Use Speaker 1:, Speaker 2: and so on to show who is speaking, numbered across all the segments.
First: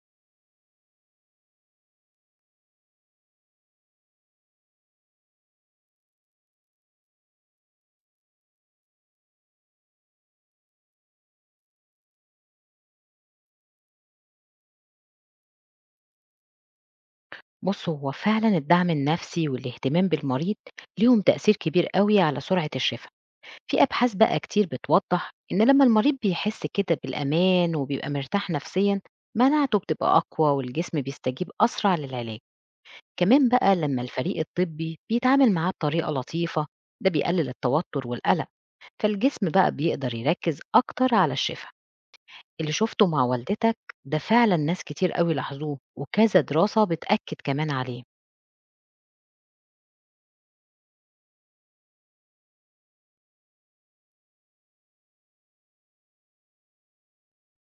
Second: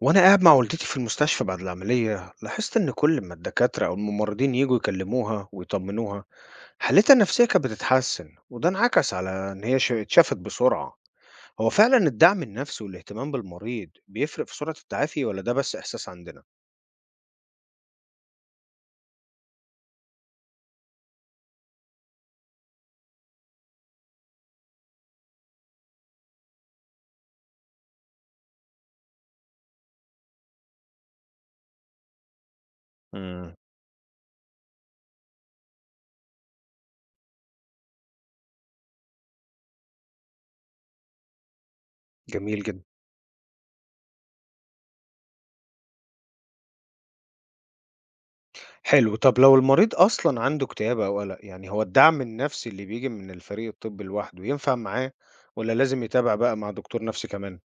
Speaker 1: وأنا قاعد مع والدتي في المستشفى بعد العملية، لاحظت إن كل ما الدكاترة أو الممرضين يجوا يكلموها ويطمنوها، حالتها النفسية كانت بتتحسن، وده انعكس على إن هي اتشافت بسرعة. هو فعلا الدعم النفسي والاهتمام بالمريض بيفرق في سرعة التعافي، ولا ده بس إحساس عندنا؟
Speaker 2: بص، هو فعلا الدعم النفسي والاهتمام بالمريض ليهم تأثير كبير قوي على سرعة الشفاء. في أبحاث بقى كتير بتوضح إن لما المريض بيحس كده بالأمان وبيبقى مرتاح نفسيا، مناعته بتبقى أقوى والجسم بيستجيب أسرع للعلاج. كمان
Speaker 1: مم.
Speaker 2: بقى لما الفريق الطبي بيتعامل معاه بطريقة لطيفة، ده بيقلل التوتر والقلق، فالجسم بقى بيقدر يركز أكتر على الشفاء.
Speaker 1: جميل
Speaker 2: اللي
Speaker 1: جدا.
Speaker 2: شفته مع والدتك ده فعلا ناس كتير قوي لاحظوه وكذا دراسة بتأكد كمان عليه.
Speaker 1: حلو. طب لو المريض أصلا عنده اكتئاب أو قلق، يعني هو الدعم النفسي اللي بيجي من الفريق الطبي لوحده ينفع معاه ولا لازم يتابع بقى مع دكتور نفسي كمان؟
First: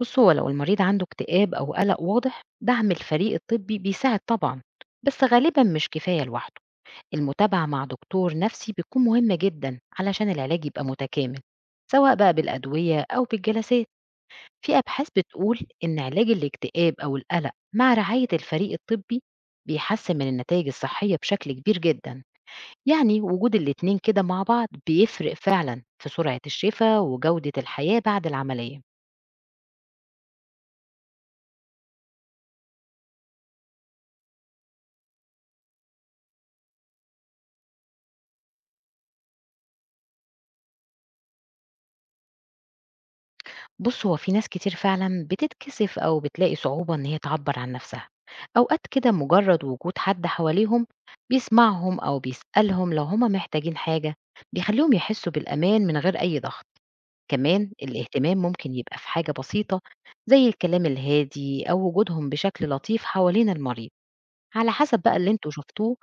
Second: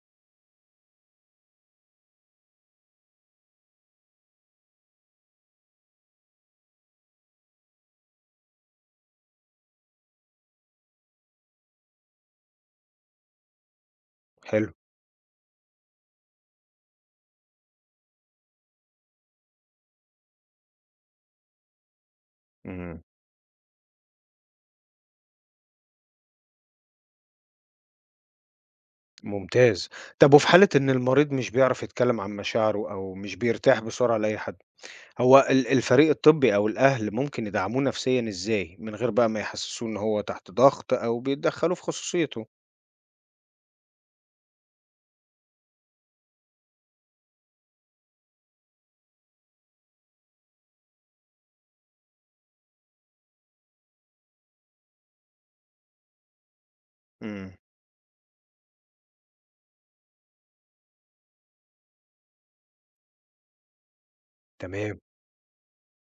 Speaker 2: بص، هو لو المريض عنده اكتئاب أو قلق واضح دعم الفريق الطبي بيساعد طبعا، بس غالبا مش كفاية لوحده. المتابعة مع دكتور نفسي بتكون مهمة جدا علشان العلاج يبقى متكامل، سواء بقى بالأدوية أو بالجلسات.
Speaker 1: حلو.
Speaker 2: في أبحاث بتقول إن علاج الاكتئاب أو القلق مع رعاية الفريق الطبي بيحسن من النتائج الصحية بشكل كبير جدا.
Speaker 1: مم.
Speaker 2: يعني وجود الاتنين كده مع بعض بيفرق فعلا في سرعة الشفاء وجودة الحياة بعد العملية.
Speaker 1: ممتاز. طب وفي حالة إن المريض مش بيعرف يتكلم عن مشاعره أو مش بيرتاح بسرعة لأي حد، هو الفريق الطبي أو الأهل ممكن يدعموه نفسيًا إزاي، من غير بقى ما يحسسوه إن هو تحت ضغط أو بيتدخلوا في خصوصيته؟
Speaker 2: بُص، هو في ناس كتير فعلًا بتتكسف أو بتلاقي صعوبة إن هي تعبّر عن نفسها، أوقات كده مجرد وجود حد حواليهم بيسمعهم أو بيسألهم لو هم محتاجين حاجة، بيخلّيهم يحسّوا بالأمان من غير أي ضغط.
Speaker 1: إمم،
Speaker 2: كمان الاهتمام ممكن يبقى في حاجة بسيطة زي الكلام الهادي أو وجودهم بشكل لطيف حوالين المريض، على حسب
Speaker 1: تمام.
Speaker 2: بقى اللي أنتم شفتوه.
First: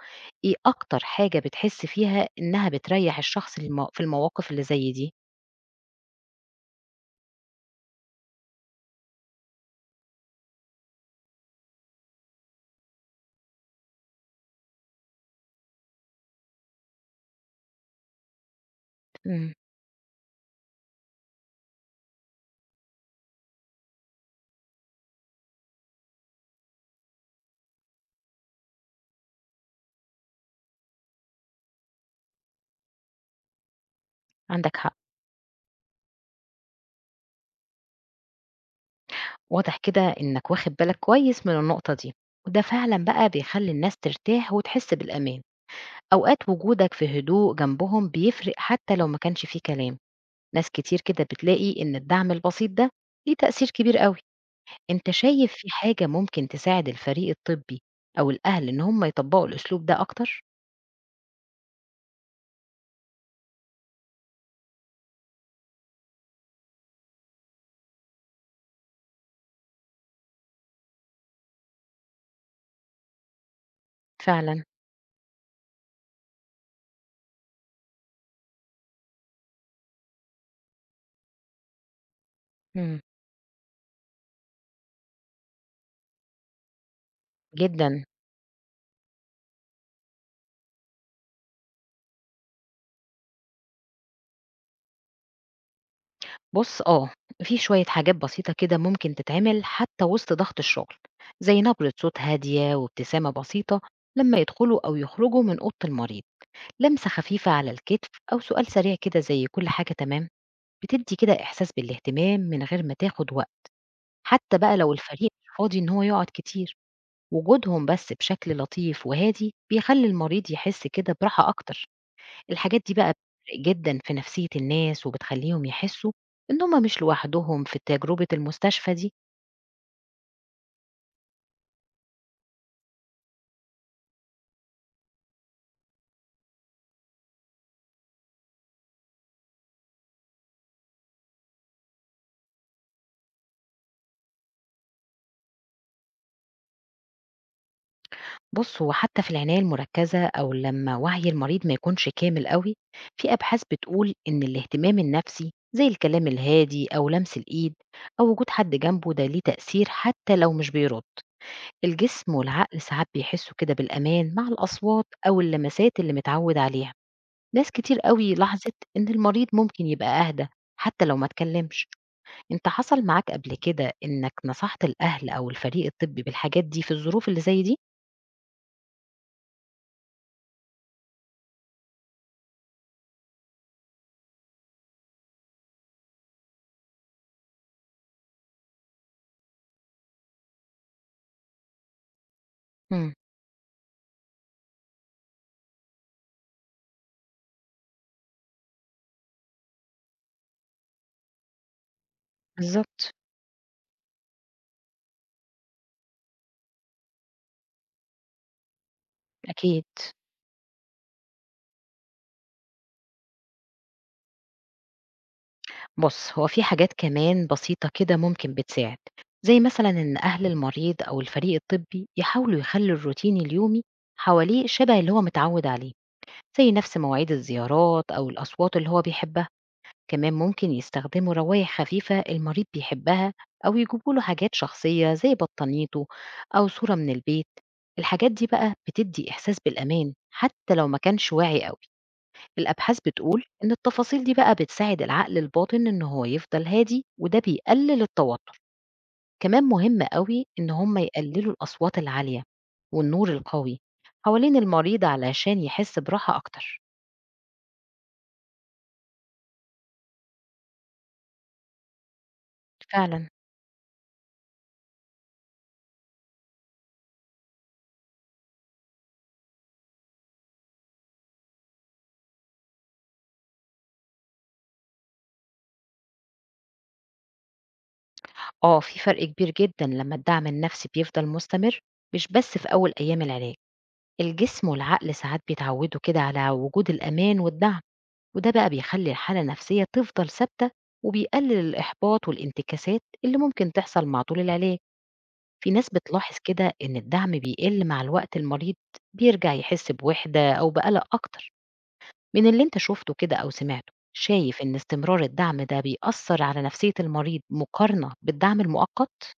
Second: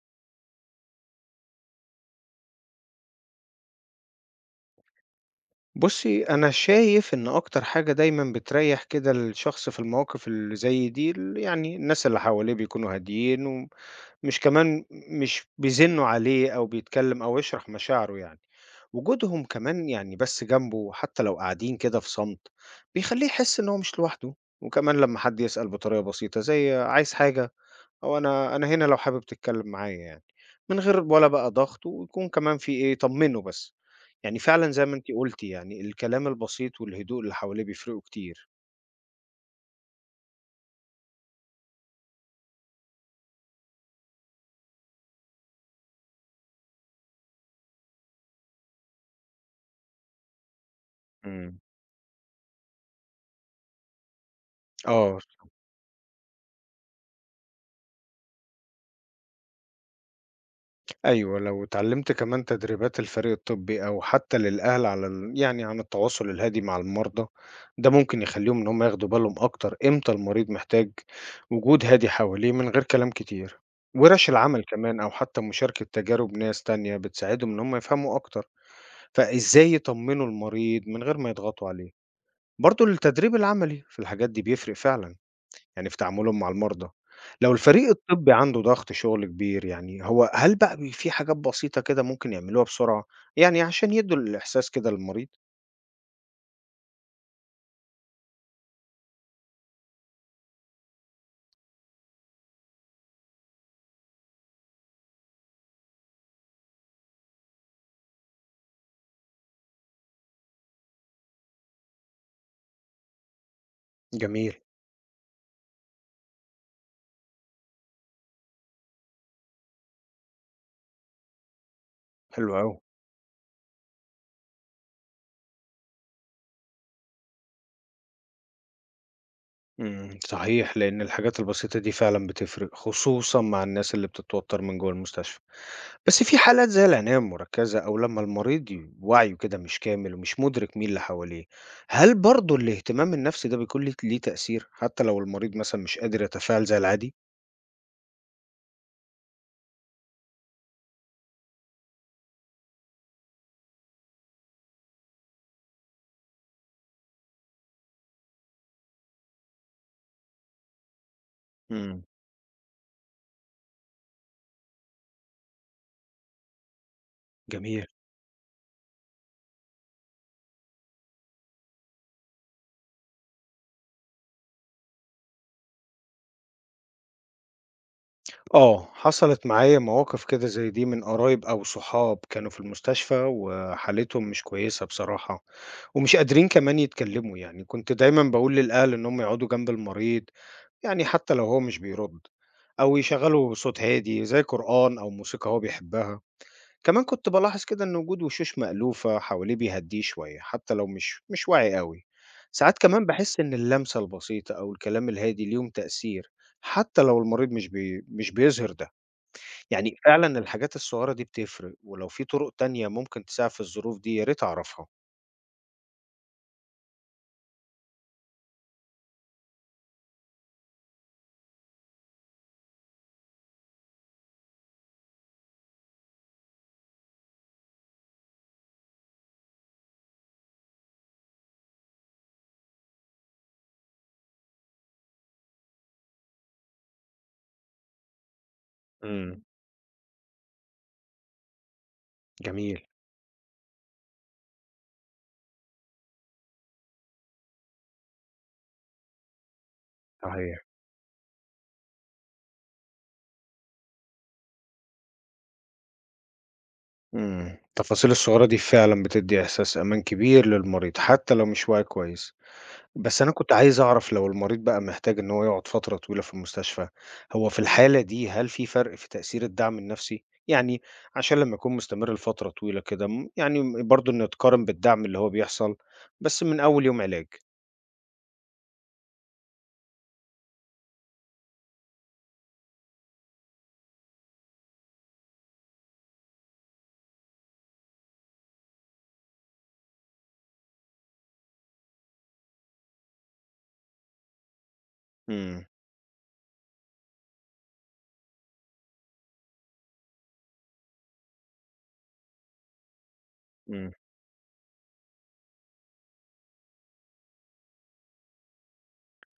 Speaker 2: إيه أكتر حاجة بتحس فيها إنها بتريّح الشخص المو في المواقف اللي زي دي؟
Speaker 1: بُصّي، أنا شايف إن أكتر حاجة دايمًا بتريّح كده الشخص في المواقف اللي زي دي يعني الناس اللي حواليه بيكونوا هاديين، و مش كمان مش بيزنّوا عليه أو بيتكلّم أو يشرح مشاعره يعني. وجودهم
Speaker 2: إمم،
Speaker 1: كمان يعني بس جنبه حتّى لو قاعدين كده في صمت، بيخلّيه يحس إن هو مش لوحده، وكمان لمّا حد يسأل بطريقة بسيطة زي عايز حاجة أو أنا هنا لو حابب تتكلّم معايا يعني، من غير ولا بقى ضغط، ويكون كمان في إيه، طمّنه بس. يعني فعلًا
Speaker 2: عندك
Speaker 1: زي ما
Speaker 2: حق.
Speaker 1: أنتِ قُلتِ يعني الكلام البسيط والهدوء اللي حواليه بيفرقوا كتير.
Speaker 2: واضح كده إنك واخد بالك كويس من النقطة دي، وده فعلا بقى بيخلي الناس ترتاح وتحس بالأمان. أوقات وجودك في هدوء جنبهم بيفرق حتى لو ما كانش فيه كلام. ناس كتير كده
Speaker 1: إمم.
Speaker 2: بتلاقي إن الدعم البسيط ده ليه تأثير كبير قوي. أنت
Speaker 1: آه.
Speaker 2: شايف في حاجة ممكن تساعد الفريق الطبي أو الأهل إن هم يطبقوا الأسلوب ده أكتر؟
Speaker 1: أيوه، لو اتعلّمت كمان تدريبات الفريق الطبّي أو حتى للأهل على يعني عن التواصل الهادي مع المرضى، ده ممكن يخلّيهم إن هم ياخدوا بالهم أكتر إمتى المريض محتاج وجود هادي حواليه من غير كلام كتير، وورش العمل
Speaker 2: فعلا.
Speaker 1: كمان أو حتى مشاركة تجارب ناس تانية بتساعدهم إن هم يفهموا أكتر، فإزاي يطمّنوا المريض من غير ما يضغطوا عليه، برضه
Speaker 2: مم.
Speaker 1: التدريب العملي في الحاجات دي بيفرق فعلًا. يعني في تعاملهم مع المرضى. لو الفريق
Speaker 2: جدا.
Speaker 1: الطبّي عنده ضغط شغل كبير يعني، هو هل بقى في حاجات بسيطة كده ممكن يعملوها بسرعة، يعني عشان يدّوا الإحساس كده للمريض؟
Speaker 2: بُص، آه، في شوية حاجات بسيطة كده ممكن تتعمل حتى وسط ضغط الشغل، زي نبرة صوت هادية وابتسامة بسيطة لمّا يدخلوا أو يخرجوا من أوضة المريض، لمسة خفيفة على الكتف أو سؤال سريع كده زي كل حاجة تمام، بتدّي كده إحساس بالاهتمام من غير ما تاخد وقت.
Speaker 1: جميل،
Speaker 2: حتى بقى لو الفريق مش فاضي إن هو يقعد كتير، وجودهم بس بشكل لطيف وهادي بيخلّي المريض يحس كده براحة أكتر.
Speaker 1: حلو أوي.
Speaker 2: الحاجات دي بقى بتفرق جدًا في نفسية الناس، وبتخلّيهم يحسّوا إن هُم مش لوحدهم في تجربة المستشفى دي.
Speaker 1: إمم، صحيح، لإن الحاجات البسيطة دي فعلًا بتفرق، خصوصًا مع الناس اللي بتتوتر من جوّه المستشفى. بس في حالات زي العناية المركزة أو لمّا المريض وعيه كده مش كامل ومش مدرك مين اللي حواليه، هل برضه الاهتمام النفسي ده بيكون ليه تأثير، حتى لو المريض مثلًا مش قادر يتفاعل زي العادي؟
Speaker 2: بُص، هو حتى في العناية المركزة أو لمّا وعي المريض ما يكونش كامل أوي، في أبحاث بتقول إن الاهتمام النفسي زي الكلام الهادي أو لمس الإيد أو وجود حد جنبه ده ليه تأثير حتى لو مش بيرد.
Speaker 1: إمم،
Speaker 2: الجسم والعقل ساعات بيحسّوا كده بالأمان مع الأصوات أو اللمسات اللي متعوّد عليها. ناس
Speaker 1: جميل.
Speaker 2: كتير أوي لاحظت إن المريض ممكن يبقى أهدى حتى لو ما اتكلمش. أنت حصل معاك قبل كده إنك نصحت الأهل أو الفريق الطبّي بالحاجات دي في الظروف اللي زي دي؟
Speaker 1: آه، حصلت معايا مواقف كده زي دي من قرايب أو صحاب كانوا في المستشفى وحالتهم مش كويسة بصراحة، ومش قادرين كمان يتكلموا، يعني كنت دايما بقول للأهل إنهم يقعدوا جنب المريض، يعني حتى لو هو مش بيرد، أو
Speaker 2: إمم،
Speaker 1: يشغلوا صوت هادي زي قرآن أو موسيقى هو بيحبها. كمان كنت بلاحظ كده إن وجود وشوش مألوفة حواليه بيهديه شوية حتى لو مش واعي قوي. ساعات كمان
Speaker 2: بالضبط.
Speaker 1: بحس إن اللمسة البسيطة أو الكلام الهادي ليهم تأثير حتى لو المريض مش بيظهر ده.
Speaker 2: أكيد.
Speaker 1: يعني فعلًا الحاجات الصغيرة دي بتفرق، ولو في طرق تانية ممكن تساعد في الظروف دي يا ريت أعرفها.
Speaker 2: بُص، هو في حاجات كمان بسيطة كده ممكن بتساعد، زي مثلًا إن أهل المريض أو الفريق الطبّي يحاولوا يخلّوا الروتين اليومي حواليه شبه اللي هو متعوّد عليه، زي نفس مواعيد الزيارات أو الأصوات اللي هو بيحبها. كمان ممكن يستخدموا روايح خفيفة المريض بيحبها، أو يجيبوا له حاجات شخصية زي بطانيته أو صورة من البيت. الحاجات دي بقى بتدي
Speaker 1: إمم،
Speaker 2: إحساس بالأمان حتى لو ما كانش واعي قوي.
Speaker 1: جميل،
Speaker 2: الأبحاث بتقول إن التفاصيل دي بقى بتساعد العقل الباطن إن هو يفضل هادي وده بيقلل التوتر. كمان مهم قوي
Speaker 1: صحيح.
Speaker 2: إن هم يقللوا الأصوات العالية والنور القوي حوالين المريض علشان يحس براحة أكتر.
Speaker 1: التفاصيل الصغيرة دي فعلًا بتدّي إحساس أمان كبير للمريض حتى لو مش واعي كويس، بس
Speaker 2: فعلا.
Speaker 1: أنا كنت عايز أعرف لو المريض بقى محتاج إن هو يقعد فترة طويلة في المستشفى، هو في الحالة دي هل في فرق في تأثير الدعم النفسي؟ يعني عشان لمّا يكون مستمر لفترة طويلة كده يعني برضه نتقارن بالدعم اللي هو بيحصل بس من أول يوم علاج.
Speaker 2: آه، في فرق كبير جدًا لمّا الدعم النفسي بيفضل مستمر، مش بس في أول أيام العلاج. الجسم والعقل ساعات بيتعودوا كده على وجود الأمان والدعم، وده بقى بيخلّي الحالة النفسية تفضل ثابتة، وبيقلل الإحباط والانتكاسات اللي ممكن تحصل مع طول العلاج.
Speaker 1: إمم.
Speaker 2: في ناس بتلاحظ كده إن الدعم بيقل مع الوقت المريض بيرجع يحس بوحدة أو بقلق أكتر. من اللي أنت شُفته كده أو
Speaker 1: إمم.
Speaker 2: سمعته، شايف إن استمرار الدعم ده بيأثّر على نفسية المريض مقارنة بالدعم المؤقت؟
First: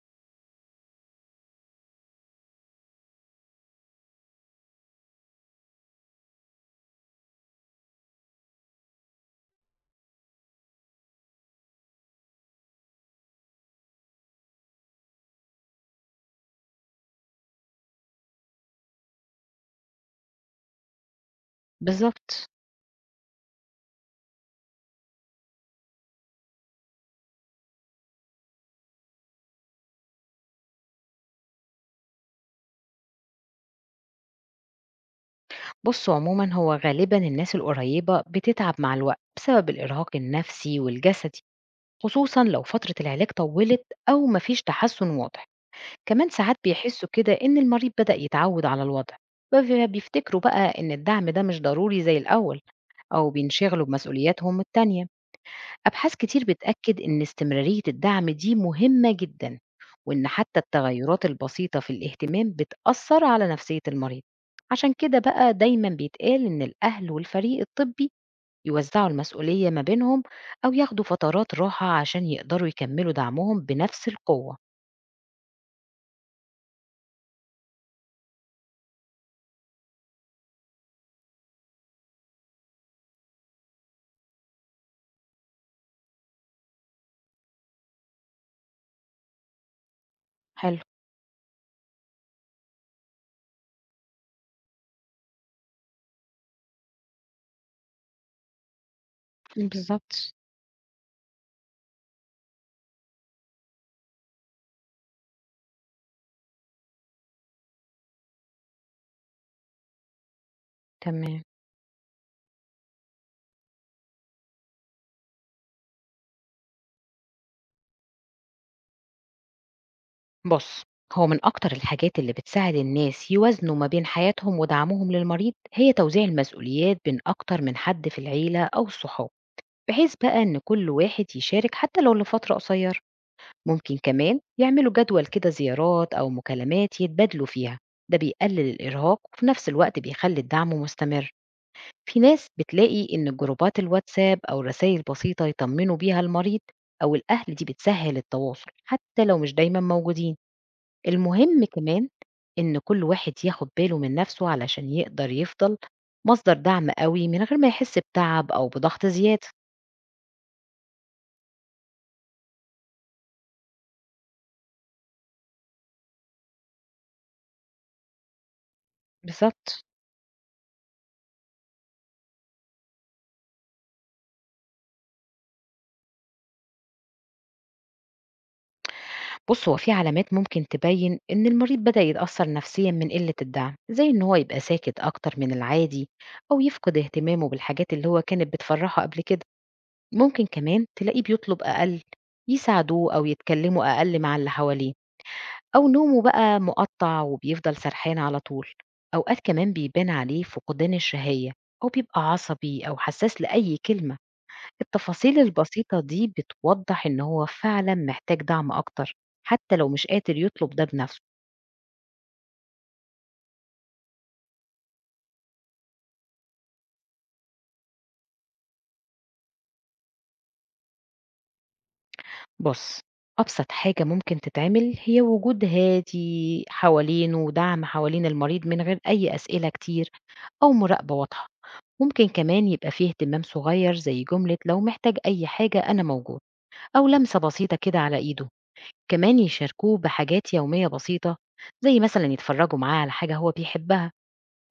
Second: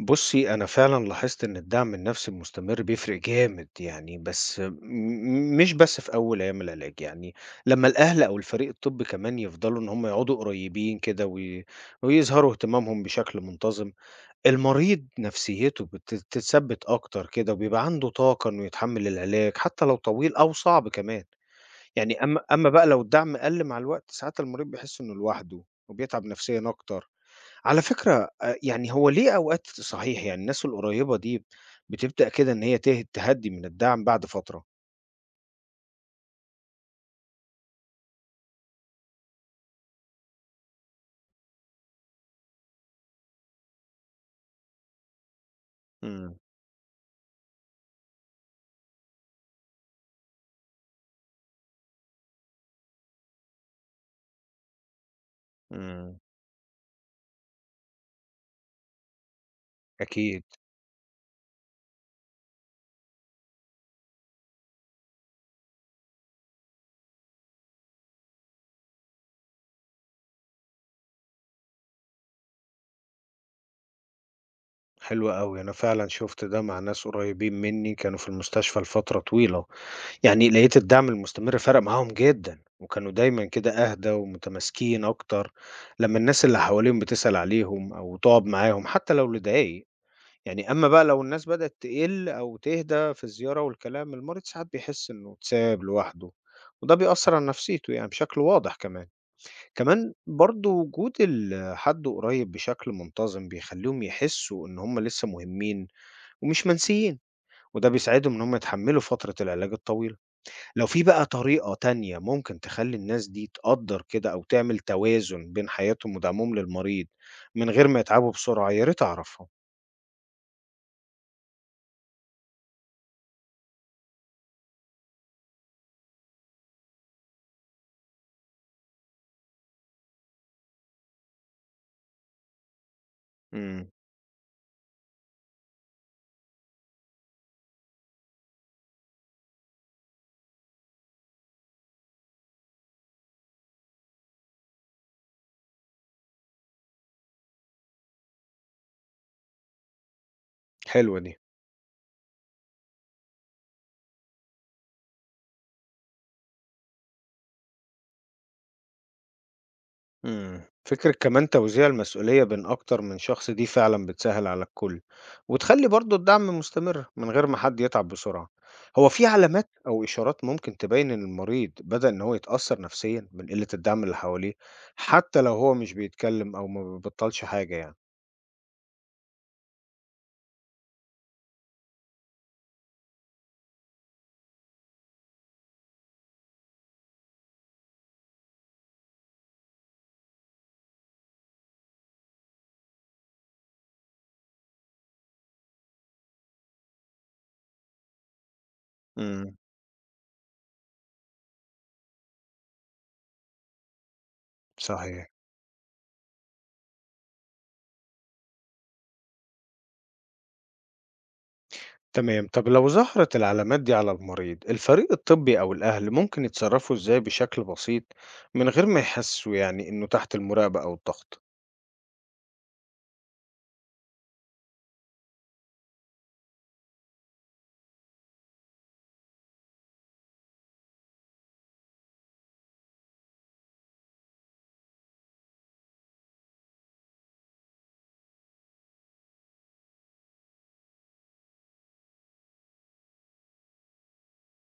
Speaker 1: بُصّي، أنا فعلًا لاحظت إن الدعم النفسي المستمر بيفرق جامد يعني، بس م م مش بس في أول أيام العلاج، يعني لمّا الأهل أو الفريق الطبّي كمان يفضلوا إن هم يقعدوا قريبين كده ويظهروا اهتمامهم بشكل منتظم، المريض نفسيته بتتثبّت أكتر كده وبيبقى عنده طاقة إنه يتحمّل العلاج حتى لو طويل أو صعب كمان، يعني أمّا
Speaker 2: بالضبط.
Speaker 1: أمّا بقى لو الدعم قَل مع الوقت، ساعات المريض بيحس إنه لوحده وبيتعب نفسيًا أكتر. على فكرة يعني هو ليه أوقات صحيح يعني الناس القريّبة دي بتبدأ كده إن هي تهدّي من الدعم بعد فترة.
Speaker 2: بصوا عموما هو غالبا الناس القريبة بتتعب مع الوقت بسبب الإرهاق النفسي والجسدي، خصوصا لو فترة العلاج طولت أو مفيش تحسن واضح. كمان
Speaker 1: إمم،
Speaker 2: ساعات بيحسوا كده إن المريض بدأ يتعود على الوضع، بيفتكروا بقى إن الدعم ده مش ضروري زي الأول، أو بينشغلوا بمسؤولياتهم التانية. أبحاث
Speaker 1: إمم.
Speaker 2: كتير بتأكد إن استمرارية الدعم دي مهمة جدًا، وإن
Speaker 1: أكيد،
Speaker 2: حتى التغيرات البسيطة في الاهتمام بتأثّر على نفسية المريض. عشان كده بقى دايمًا بيتقال إن الأهل والفريق الطبي يوزعوا المسؤولية ما بينهم أو ياخدوا فترات راحة عشان يقدروا يكمّلوا دعمهم بنفس القوة.
Speaker 1: حلو أوي، أنا فعلًا شُفت ده مع ناس قريّبين منّي كانوا في المستشفى لفترة طويلة، يعني لقيت الدعم المستمر فرق معاهم جدًا، وكانوا دايمًا كده أهدى ومتماسكين أكتر لمّا الناس اللي حواليهم بتسأل عليهم أو تقعد معاهم حتى لو لدقايق. يعني
Speaker 2: حلو.
Speaker 1: أمّا بقى لو الناس بدأت تقِل أو تهدى في الزيارة والكلام، المريض ساعات بيحس إنه اتساب لوحده، وده بيأثّر على نفسيته يعني بشكل واضح كمان. كمان
Speaker 2: بالضبط.
Speaker 1: برضه وجود حد قريب بشكل منتظم بيخلّيهم يحسّوا إن هم لسه مهمين ومش منسيين، وده بيساعدهم إن هم يتحمّلوا فترة العلاج الطويلة. لو في بقى
Speaker 2: تمام.
Speaker 1: طريقة تانية ممكن تخلّي الناس دي تقدّر كده أو تعمل توازن بين حياتهم ودعمهم للمريض من غير ما يتعبوا بسرعة، يا ريت أعرفها.
Speaker 2: بُص، هو من أكتر الحاجات اللي بتساعد الناس يوازنوا ما بين حياتهم ودعمهم للمريض هي توزيع المسؤوليات بين أكتر من حد في العيلة أو الصحاب، بحيث بقى إن كل واحد يشارك حتى لو لفترة قصيرة.
Speaker 1: إمم،
Speaker 2: ممكن كمان يعملوا جدول كده زيارات أو مكالمات يتبادلوا فيها، ده بيقلل الإرهاق وفي نفس الوقت بيخلي الدعم مستمر. في ناس بتلاقي إن جروبات الواتساب أو رسائل بسيطة يطمنوا بيها المريض أو الأهل دي بتسهل التواصل حتى لو مش دايما موجودين.
Speaker 1: حلوة دي.
Speaker 2: المهم كمان إن كل واحد ياخد باله من نفسه علشان يقدر يفضل مصدر دعم قوي من غير ما يحس بتعب أو بضغط زيادة.
Speaker 1: إمم. فكرة كمان توزيع المسؤولية بين أكتر من شخص دي فعلًا بتسهِّل على الكل، وتخلّي برضه الدعم مستمر من غير ما حد يتعب بسرعة. هو في علامات
Speaker 2: بالظبط.
Speaker 1: أو إشارات ممكن تبيّن إن المريض بدأ إن هو يتأثّر نفسيًا من قِلّة الدعم اللي حواليه، حتى لو هو مش بيتكلّم أو ما بيبطّلش حاجة يعني؟
Speaker 2: بُص، هو في علامات ممكن تبيّن إن المريض بدأ يتأثّر نفسيًا من قلة الدعم، زي إن هو يبقى ساكت أكتر من العادي أو يفقد اهتمامه بالحاجات اللي هو كانت بتفرّحه قبل كده. ممكن كمان تلاقيه بيطلب أقل، يساعدوه أو يتكلّموا أقل مع اللي حواليه، أو نومه بقى مُقطّع وبيفضل سرحان على طول. أوقات
Speaker 1: إمم،
Speaker 2: كمان بيبان عليه فقدان الشهية أو بيبقى عصبي أو حسّاس لأي كلمة.
Speaker 1: صحيح.
Speaker 2: التفاصيل البسيطة دي بتوضح إن هو فعلا محتاج دعم أكتر حتى لو مش قادر يطلب ده بنفسه.
Speaker 1: تمام، طَب لو ظهرت العلامات دي على المريض، الفريق الطبّي أو الأهل ممكن يتصرّفوا إزاي بشكل بسيط من غير ما يحسّسوا يعني إنه تحت المراقبة أو الضغط؟
Speaker 2: بص، أبسط حاجة ممكن تتعمل هي وجود هادي حوالينه ودعم حوالين المريض من غير أي أسئلة كتير أو مراقبة واضحة. ممكن كمان يبقى فيه اهتمام صغير زي جملة لو محتاج أي حاجة أنا موجود، أو لمسة بسيطة كده على إيده. كمان يشاركوه بحاجات يومية بسيطة زي مثلا يتفرجوا معاه على حاجة هو بيحبها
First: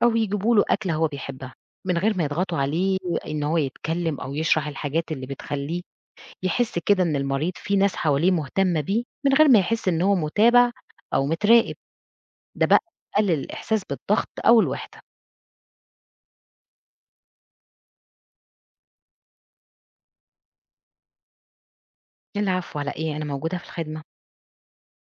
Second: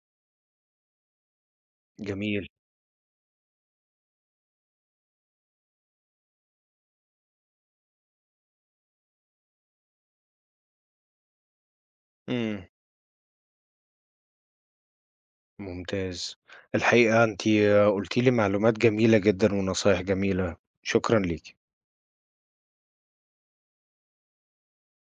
Speaker 2: أو يجيبوا له أكلة هو بيحبها، من غير ما
Speaker 1: جميل.
Speaker 2: يضغطوا عليه إن هو يتكلم أو يشرح الحاجات اللي بتخلّيه يحس كده إن المريض في ناس حواليه مهتمة بيه، من غير ما يحس إن هو متابع أو متراقب،
Speaker 1: إمم،
Speaker 2: ده بقى بيقلل الإحساس بالضغط أو الوحدة.
Speaker 1: ممتاز. الحقيقة أنتِ قلتِ لي معلومات جميلة جدًا ونصايح جميلة، شكرًا ليكِ.
Speaker 2: العفو على إيه، أنا موجودة في الخدمة.